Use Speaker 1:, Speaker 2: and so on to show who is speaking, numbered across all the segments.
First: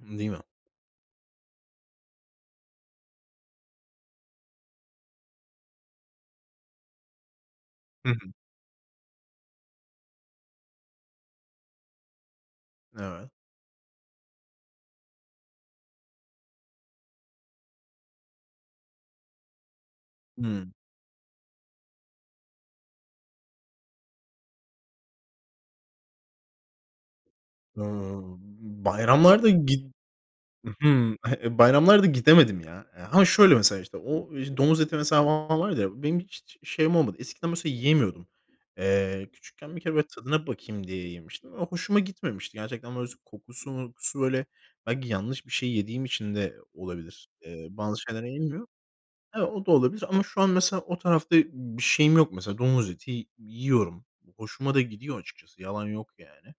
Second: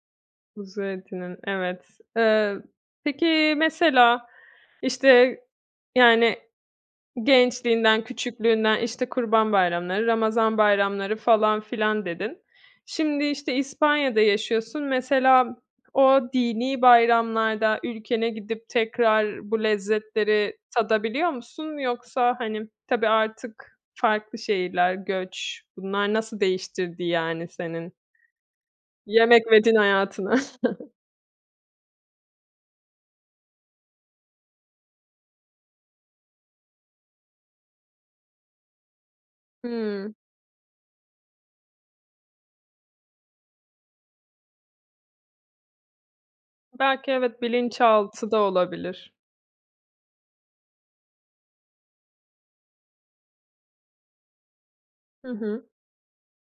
Speaker 1: Değil mi?
Speaker 2: Kuzu etinin, evet. Iıı, peki, mesela, işte, yani, gençliğinden,
Speaker 1: Hı hı.
Speaker 2: küçüklüğünden, işte, kurban bayramları, ramazan bayramları falan filan, dedin. Şimdi
Speaker 1: Evet.
Speaker 2: işte İspanya'da yaşıyorsun mesela, o dinî bayramlarda ülkene gidip tekrar bu lezzetleri
Speaker 1: Hımm.
Speaker 2: tadabiliyor musun, yoksa, hani, tabii artık farklı şehirler, göç, bunlar nasıl değiştirdi, yani, senin
Speaker 1: Hıı, bayramlarda
Speaker 2: yemek ve din
Speaker 1: git
Speaker 2: hayatını?
Speaker 1: ı hı, bayramlarda gidemedim, ya. Eee, ha şöyle mesela, işte, o i domuz eti mesela, var ya, benim hiç şeyim olmadı. Eskiden mesela, yiyemiyordum. Eee, küçükken bir kere böyle
Speaker 2: Hımm.
Speaker 1: tadına bakayım diye yemiştim. Ve hoşuma gitmemişti, gerçekten. Böyle, s kokusu, mokusu, böyle, belki yanlış bir şey yediğim için de o
Speaker 2: Belki
Speaker 1: olabilir.
Speaker 2: evet,
Speaker 1: Eee, bazı şeyler
Speaker 2: bilinçaltı da
Speaker 1: yenmiyor
Speaker 2: olabilir.
Speaker 1: O da olabilir, ama, şu an, mesela, o tarafta bir şeyim yok, mesela. Domuz eti yiyorum. Hoşuma da gidiyor,
Speaker 2: Hı
Speaker 1: açıkçası,
Speaker 2: hı.
Speaker 1: yalan yok, yani,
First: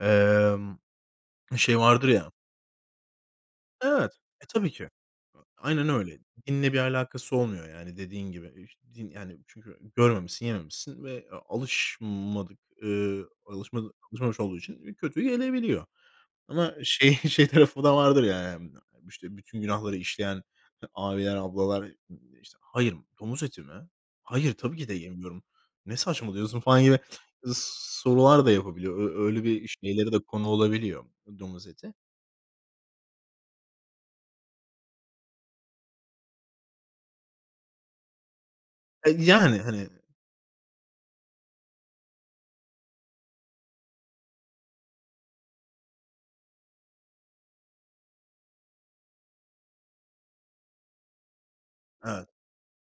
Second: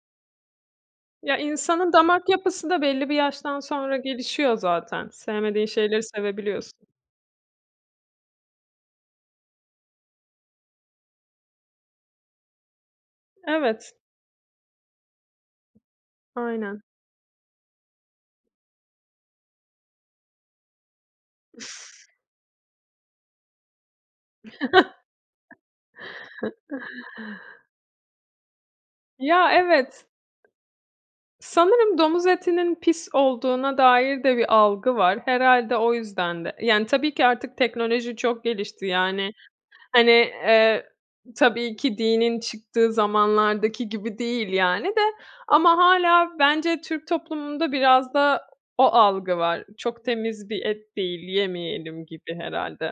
Speaker 1: emm,
Speaker 2: Ya,
Speaker 1: şey,
Speaker 2: insanın
Speaker 1: vardır
Speaker 2: damak
Speaker 1: ya
Speaker 2: yapısı da belli bir yaştan sonra
Speaker 1: Evet. E,
Speaker 2: gelişiyor
Speaker 1: tabii ki.
Speaker 2: zaten.
Speaker 1: A,
Speaker 2: Sevmediğin
Speaker 1: aynen
Speaker 2: şeyleri
Speaker 1: öyle. Dinle bir
Speaker 2: sevebiliyorsun.
Speaker 1: alakası olmuyor, yani, dediğin gibi. Eh, ş din, yani, çünkü görmemişsin, yememişsin ve a alışmadık, ııı,
Speaker 2: Evet.
Speaker 1: alışmadık alışmamış olduğu için, eee, kötü gelebiliyor. Ama,
Speaker 2: Aynen.
Speaker 1: şey, şey tarafı da vardır, ya, yani. İşte, bütün günahları işleyen, abiler, ablalar, eee, işte, "Hayır, domuz eti mi? Hayır, tabii ki de yemiyorum. Ne saçmalıyorsun?" falan gibi sorular da yapabiliyor. Ö öyle
Speaker 2: Ya,
Speaker 1: bir
Speaker 2: evet.
Speaker 1: şeylere de konu olabiliyor domuz eti.
Speaker 2: Sanırım domuz etinin pis olduğuna dair de bir algı var. Herhâlde o yüzden de. Yani, tabii ki, artık teknoloji çok gelişti.
Speaker 1: Eee,
Speaker 2: Yani,
Speaker 1: yani, hani.
Speaker 2: hani, eee, tabii ki, dinin çıktığı zamanlardaki gibi değil, yani, de, ama hâlâ, bence, Türk toplumunda biraz da, o algı var. Çok temiz bir et değil, yemeyelim
Speaker 1: Evet.
Speaker 2: gibi, herhâlde.